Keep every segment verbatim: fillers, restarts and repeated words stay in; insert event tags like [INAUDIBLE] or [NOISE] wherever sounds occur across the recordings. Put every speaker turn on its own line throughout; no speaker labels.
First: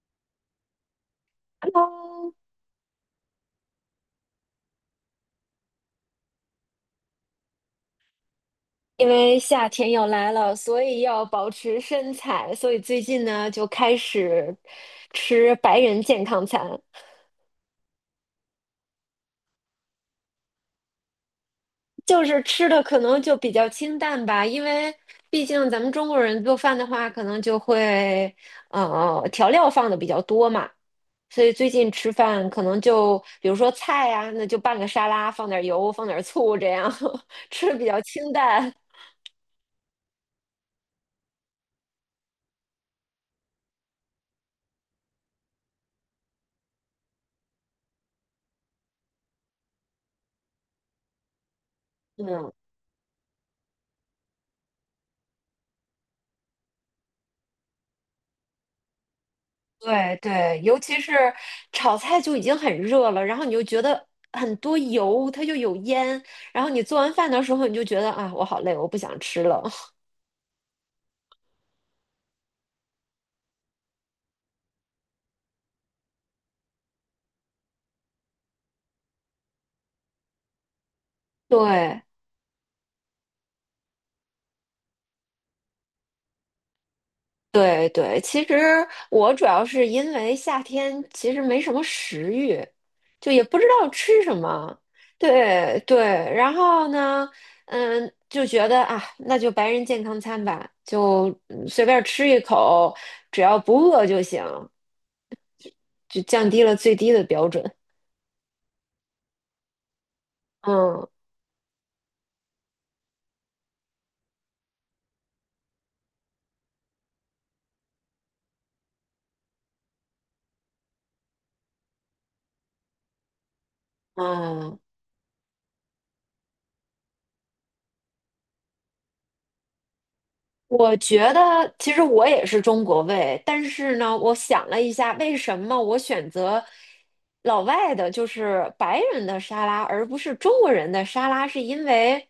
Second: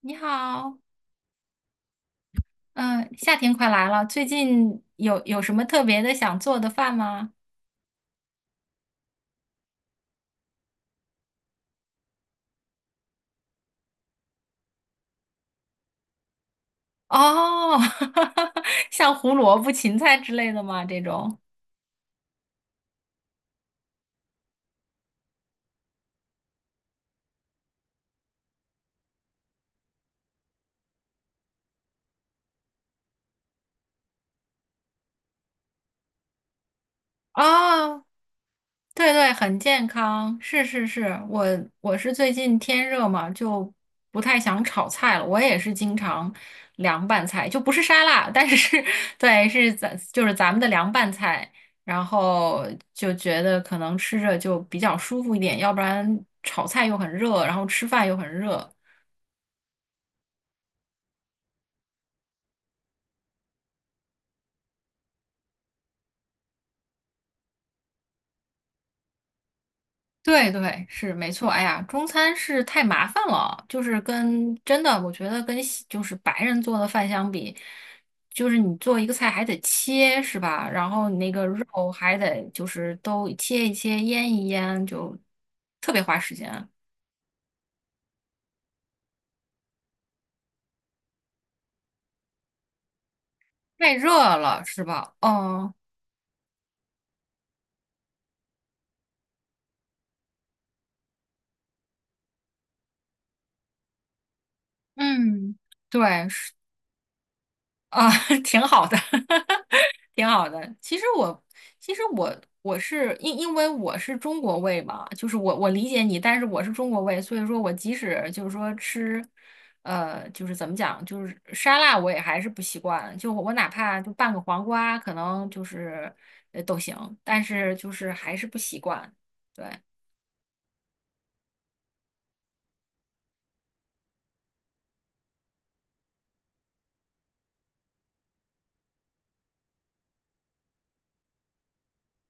你好，嗯，夏天快来了，最近有有什么特别的想做的饭吗？
因为夏天要来了，所以要保持身材，所以最近呢就开始吃白人健康餐，
哦，[LAUGHS] 像胡萝卜、芹菜之类的吗？这种？
就是吃的可能就比较清淡吧，因为毕竟咱们中国人做饭的话，可能就会呃调料放的比较多嘛，所以最近吃饭可能就比如说菜呀、那就拌个沙拉，放点油，放点醋，这样 [LAUGHS] 吃的比较
哦
清淡。
对对，很健康，是是是，我我是最近天热嘛，就不太想炒菜了。我也是经常凉拌菜，就不是沙拉，但是是 [LAUGHS] 对，是咱就是咱们的凉拌菜，然
嗯，
后就觉得可能吃着就比较舒服一点，要不然炒菜又很热，然后吃饭又很热，
对对，尤其是炒菜就已经很热了，然后你就觉得很多油，它就有烟，然后你做完饭的时候，你就觉得啊，我好累，我不想吃了。[LAUGHS]
对对，是没错。哎呀，中餐是太麻烦了，就是跟真的，我觉得跟西就是白人做的饭相比，就是你做一个菜还得切，是吧？然后你那个肉
对
还得就是都切一切、腌一腌，就特别花时间，
对对，其实我主要是因为夏天其实没什么食欲，就也不知道
太
吃
热
什
了，
么。
是吧？嗯
对对，然后呢，嗯，就觉得啊，那就白人健康餐吧，就嗯随便吃一口，只要不饿就行。
嗯，
就
对，
降
是
低了最低的标准。
啊，[LAUGHS] 挺好的。[LAUGHS] 挺好的。其实
嗯
我，其实我我是因因为我是中国胃嘛，就是我我理解你，但是我是中国胃，所以说我即使就是说吃，呃，就是怎么讲，就是沙拉我也还是不习惯。就我哪怕就拌个黄
嗯，
瓜，可能就是呃都行，但是就是还是不习惯。对
我觉得其实我也是中国胃，但是呢，我想了一下，为什么我选择老外的，就是白人的沙拉，而不是中国人的沙拉，是因为，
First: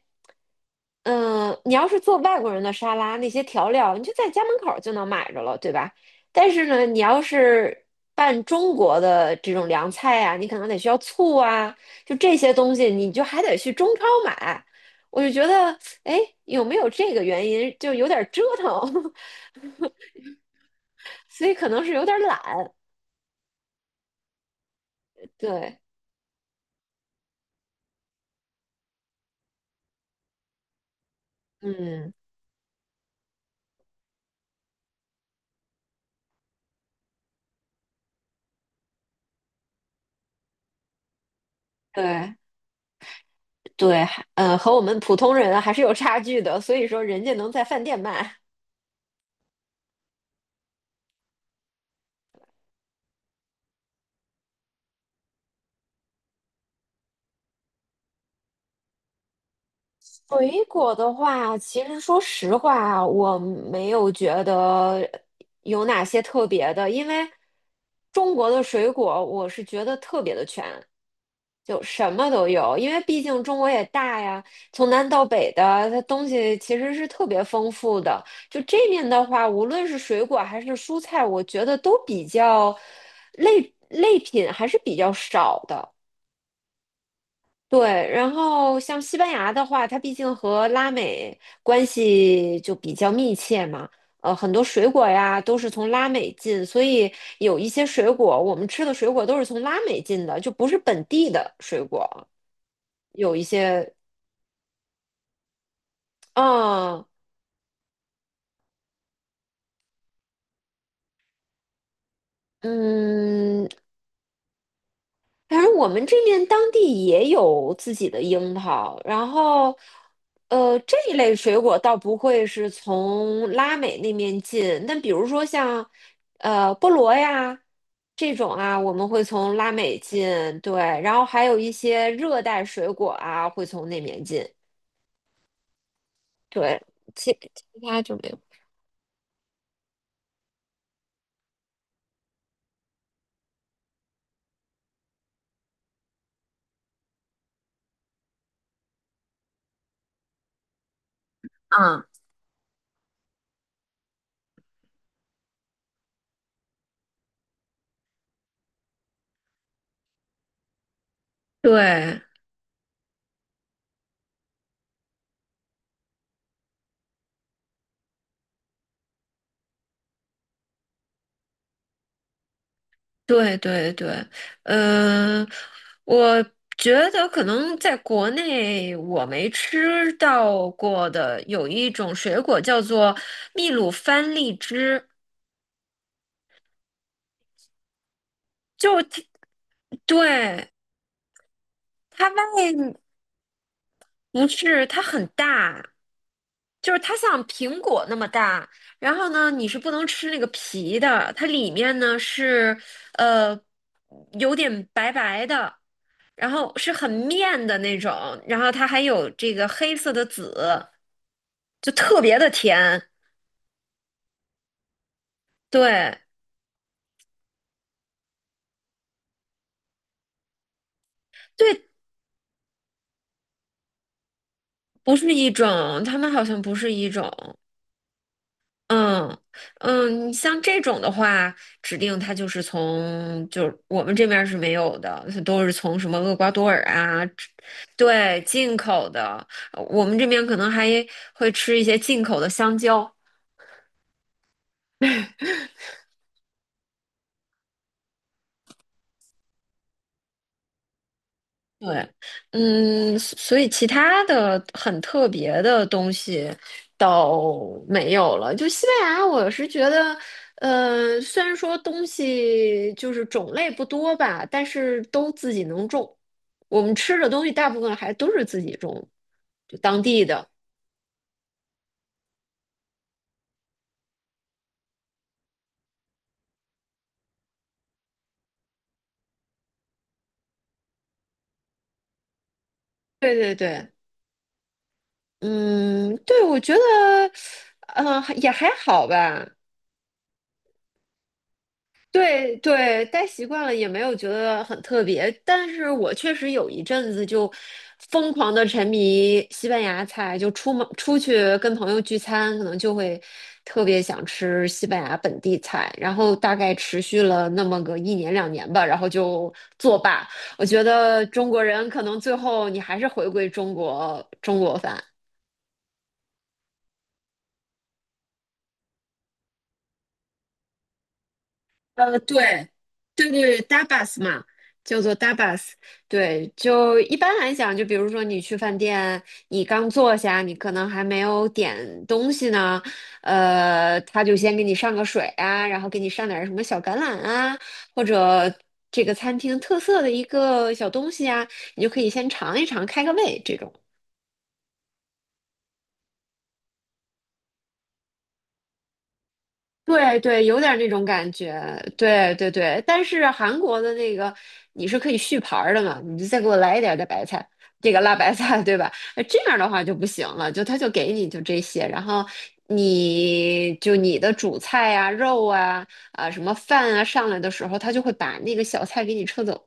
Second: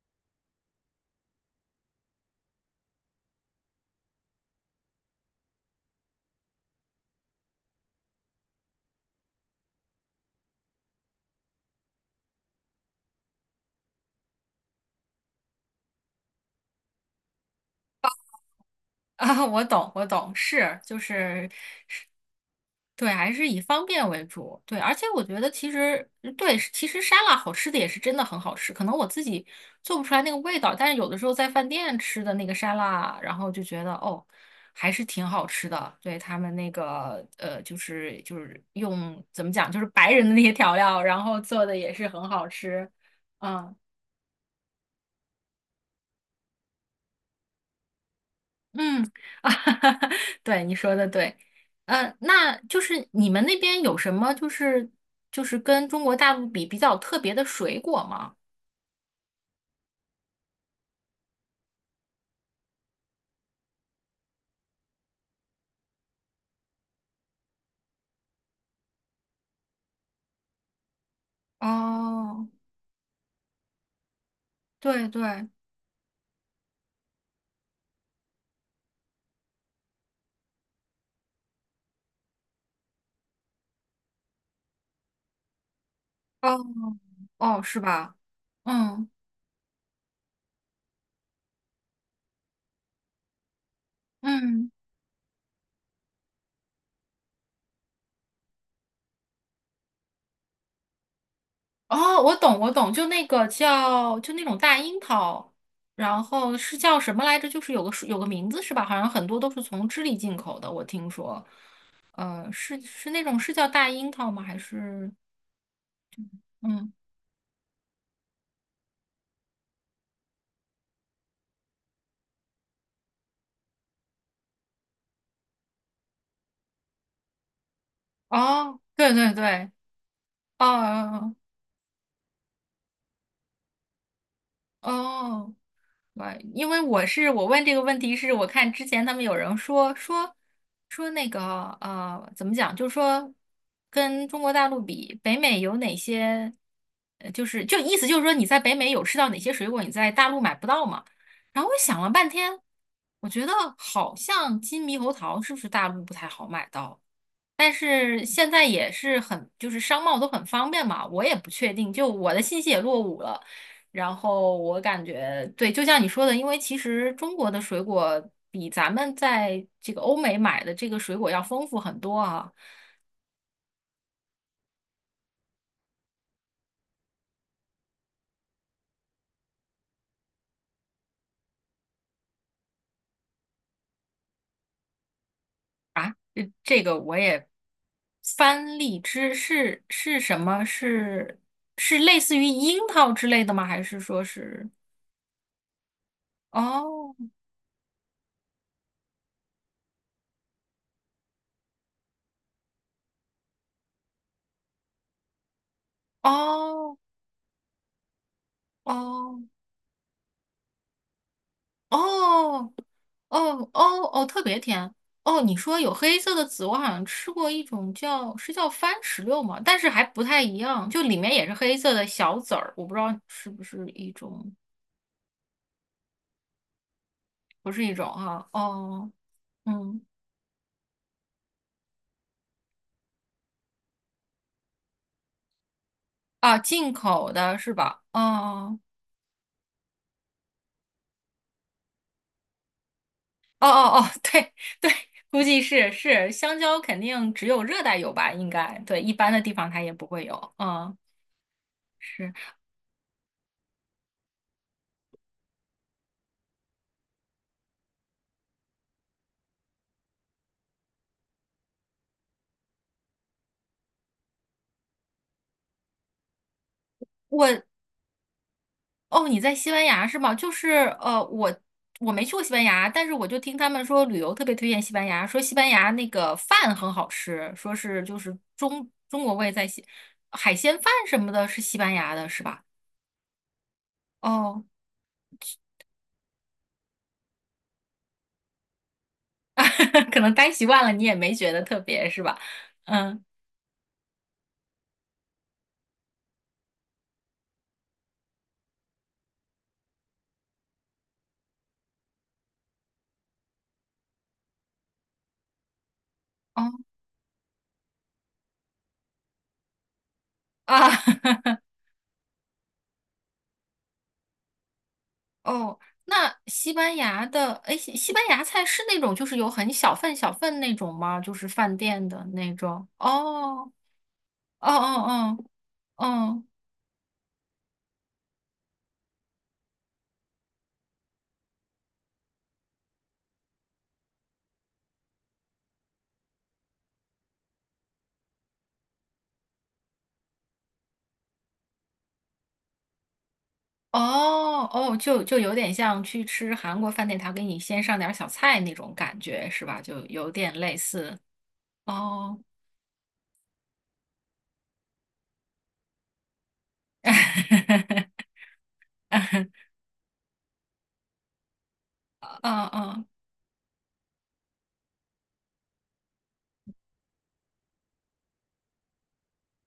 嗯、你要是做外国人的沙拉，那些调料你就在家门口就能买着了，对吧？但是呢，你要是拌中国的这种凉菜啊，你可能得需要醋啊，就这些东西，你就还得去中超买。我就觉得。哎，有没有这个原因？就有点折腾，
[LAUGHS] 啊，我懂，我懂，是就
[LAUGHS] 所
是
以可能是有点懒。
对，还是以方便为主。对，而且我觉得其
对，
实嗯对，其实沙拉好吃的也是真的很好吃。可能我自己做不出来那个味道，但是有的时候在饭店
嗯，
吃的那个沙拉，然后就觉得哦，还是挺好吃的。对，他们那个呃，就是就是用怎么讲，就是白人的那些调料，然后做的也是很
对
好吃。嗯。
对，还呃，和我们普通人还是有差距的。所以说，人家能在饭店卖，
嗯，[LAUGHS] 啊，对，你说的对，呃，那就是你们那边有什么就是就是跟中国大陆比比较特别的水果吗？
水果的话，其实说实话，我没有觉得有哪些特别的，因为中国的水果我是觉得特别的全，就什么
哦，
都有。因为毕竟中国也大呀，从
对
南到
对，
北的，它东西其实是特别丰富的。就这面的话，无论是水果还是蔬菜，我觉得都比较类类品还是比较少的。
哦哦，是
对，
吧？
然后像
嗯
西班牙的话，它毕竟和拉美关系就比较密切嘛，呃，很多
嗯，
水果呀都是从拉美进，所以有一些水果我们吃的水果都是从拉美进的，就不是本地的水
哦，
果。
我懂我懂，就那
有一
个
些，
叫就那种大樱桃，然后是叫
嗯
什么来着？就是有个有个名字是吧？好像很多都是从智利进口的，我听说，呃，是是那种是叫
嗯，
大樱桃吗？还是？
反正我们这边当
嗯。
地也有自己的樱桃，然后，呃，这一类水果倒不会是从拉美那边进，但比如说像，呃，菠萝呀这种啊，
哦，
我们
对
会
对
从
对，
拉美进，
哦
对，然后
哦，
还有一些热带水果啊，会从那边进，
哦哦对，因为
对，
我是
其
我问
其
这个问
他
题
就没
是
有。
我看之前他们有人说说说那个呃怎么讲，就是说跟中国大陆比，北美有哪些，呃就是就意思就是说你在北美有吃到哪些水果，你在大陆买不到嘛？然后我想
嗯，
了半天，我觉得好像金猕猴桃是不是大陆不太好买到？但是现在也是很，就是商贸都很方便嘛，我也不确定，就
对，
我的信息也落伍了。然后我感觉，对，就像你说的，因为其实中国的水果比咱们在这个欧美买的这个水果要丰富很多啊
对对对，嗯，我觉得可能在国内我没吃到过的，有一种水果叫做秘鲁番荔枝，
啊！这这个我也番荔
就它
枝是是什么？
对
是是类
它
似于
外
樱桃之类的吗？还是说
不
是？
是，它很大，就是它
哦
像苹果那么大。然后呢，你是不能吃那个皮的，它里面呢是呃有点白白的，然后是
哦
很面的那种，然后它还有
哦
这个黑色的籽，就特别的
哦，
甜。
哦哦哦，特别甜。哦，你说有黑
对
色的籽，我好像吃过一种叫是叫番石榴嘛，但是还不太一样，就里面也是黑
对，
色的小籽儿，我不知道是不是一种，
不是一种，它们好像不是一种。
不是一种哈、哦，
嗯
嗯，
嗯，你像这种的话，指定它就是从，就是我们这边儿是没有的，都是从什么厄瓜
啊，
多尔
进
啊，
口
吃
的是吧？
对，进
哦
口的。呃我们这边可能还会吃一些进口的香蕉，
哦哦哦，[LAUGHS] 对对，估计是是，香蕉肯定只有热带有吧？应该对，一般的地方它也不会有。嗯，
对，
是。
嗯，所所以其他的很特别的东西倒没有了。就西班牙，我是觉得，呃，虽然说东西就是种类不多吧，但是都自己能种。我们吃的东西
我。
大部分还都是自己种，
哦，你在西
就
班
当
牙是
地
吗？就
的。
是呃，我我没去过西班牙，但是我就听他们说旅游特别推荐西班牙，说西班牙那个饭很好吃，说是就是中中国味在西，海鲜饭什么的是西班牙的，是吧？
对对对，
哦，
嗯，对，我觉得，呃，也还好吧。
[LAUGHS] 可能待习惯了，你也没觉得特别，是吧？
对对，
嗯，
待习惯了也没有觉得很特别，但是我确实有一阵子就疯狂的沉迷西班牙菜，就出门出去跟朋友聚餐，可能就会特别想吃西班牙本地菜，然后大
哦
概持续了那么个一年两年吧，然后就作罢。我觉
啊，
得中
[LAUGHS]
国人可能最后你还是回归中国中国饭。
哦，那西班牙的，哎，西西班牙菜是那种就是有很小份小份那种吗？就是饭店
呃，
的那
对，
种？哦，
对对对
哦
，Dabas 嘛，叫做
哦哦。
Dabas。
哦
对，就一般来讲，就比如说你去饭店，你刚坐下，你可能还没有点东西呢，呃，他就先给你上个水啊，然后给你上点儿什么小橄榄啊，或者这个餐厅特色的一个小东西啊，你就可以先尝一尝，开个胃这种。
哦哦，就就有点像去吃韩国饭店，他给你先上点儿小菜那种感觉，是吧？就
对
有
对，
点
有
类
点那种
似。
感觉，对
哦，
对对。但是韩国的那个你是可以续盘儿的嘛，你就再给我来一点儿的白菜，这个辣
[LAUGHS]
白菜，对吧？呃这样的话就不行了，就他就给你就这些，然后
嗯嗯，
你就你的主菜啊、肉啊、啊什么饭啊上来的时候，他就会把那个小菜给你撤走。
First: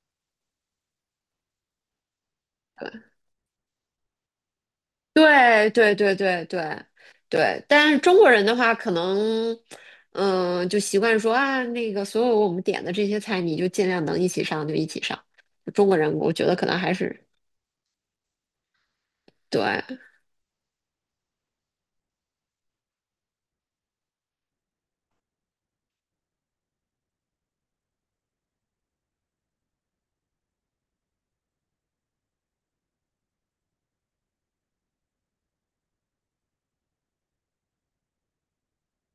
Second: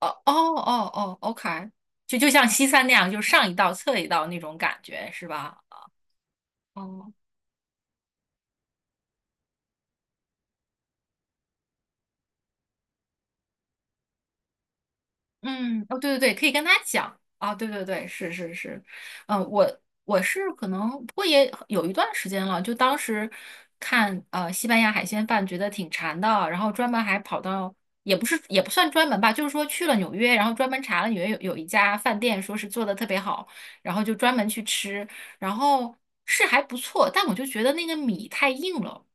哦哦哦哦，OK，就就像西餐那样，就上一道侧一道那种感觉，是吧？
对对对对对
哦。
对，但是中国人的话，可能嗯，就习惯说啊，那个所有我们点的这些菜，你就尽量能一起上就一起上。
嗯，
中国
哦，对
人
对
我
对，可
觉
以
得
跟
可
他
能还
讲
是
啊，对对对，是是是，嗯、我
对，
我是可能，不过也有一段时间了，就当时看呃西班牙海鲜饭觉得挺馋的，然后专门还跑到，也不是也不算专门吧，就是说去了纽约，然后专门查了纽约有有一家饭店，说是做的特别好，然后就专门去吃，然后是还不错，但我就觉得那个米太硬了。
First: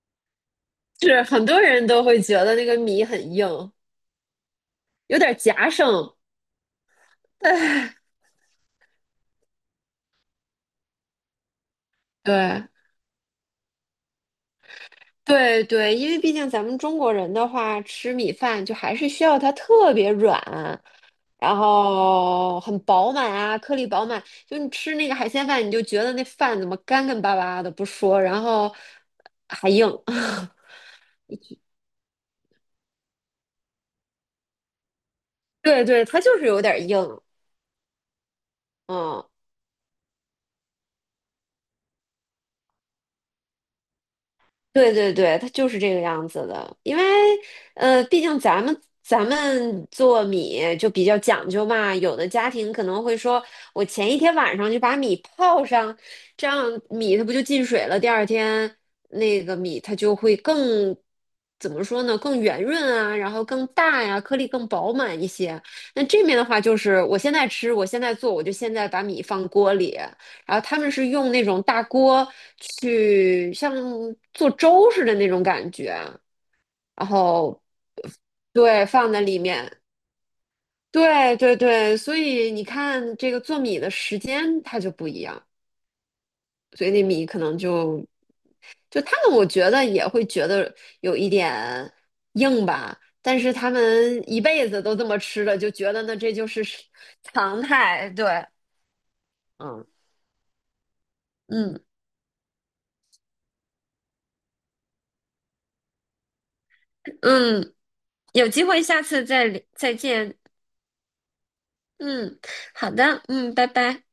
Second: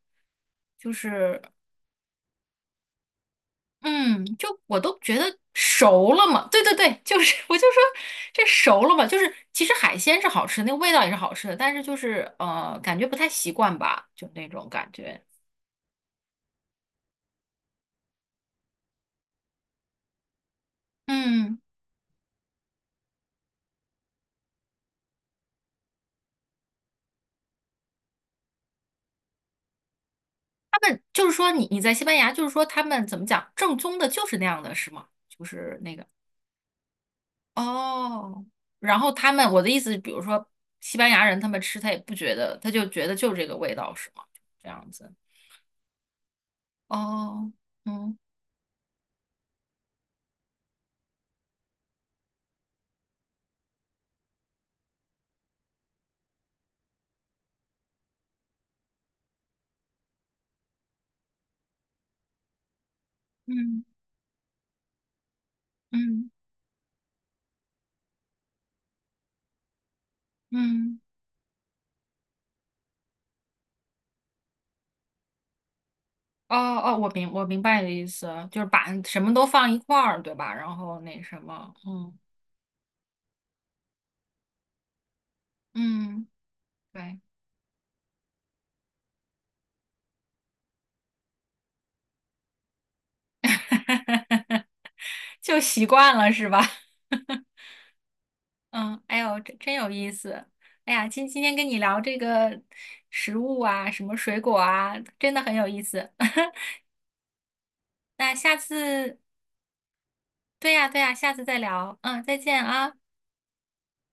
就
是
是
很多人都会觉得那个米很硬，
嗯，就我都觉
有点
得
夹
熟
生。
了嘛，对对对，就是 [LAUGHS] 我就说
[LAUGHS]
这熟了嘛，就是其实海鲜是好吃的那个味道也是好吃的，但是就是
对
呃，感觉不太习惯吧，就那种感觉。
对对，因为毕竟咱们中国人的话，吃米饭就还是需要它特别软，然
嗯，
后很饱满啊，颗粒饱满。就你吃那个海鲜饭，你就觉得那饭怎么干干巴巴的不说，然后还硬。[LAUGHS]
他们就是说你你在西班牙，就是说他们怎么讲，正宗的就是那样的，是吗？就是
对
那个
对，它就是有点硬。
哦，然后
嗯，
他们我的意思，比如说西班牙人他们吃，他也不觉得，他就觉得就是这个味道，是吗？这样
对
子。
对对，它就是这个样子的，因为
哦，
呃，
嗯
毕竟咱们咱们做米就比较讲究嘛，有的家庭可能会说，我前一天晚上就把米泡上，这样米它不就进水了？第二天那个米它就会更怎么说呢？更圆润啊，然后更
嗯
大呀，颗粒更饱满一些。那这
嗯
面的话就是，我现在吃，我现在做，我就现在把米放锅里。然后他们
嗯。
是用那种大锅去像做粥似的那种感觉，
哦哦，
然
我明我明
后
白你的意思，就是把
对放
什
在
么
里
都放一
面，
块儿，对吧？然后那
对
什
对
么，
对，
嗯
所以你看这个做米的时间它就不一样，
嗯，
所以那
对，
米可能就就他们我觉得也会觉得有一点硬吧，但是他们一
[LAUGHS]
辈子都这么吃的，
就
就
习
觉得呢
惯了
这就
是吧？
是
[LAUGHS]
常态，对，
嗯，哎呦，真真
嗯
有意思。哎呀，今今天跟你
嗯
聊这个食物啊，什么水果啊，真的很有意思。[LAUGHS]
嗯，
那
有
下
机会下
次，
次再聊再见。
对呀对呀，下次再聊。嗯，再
嗯，
见
好
啊。
的，嗯，拜拜。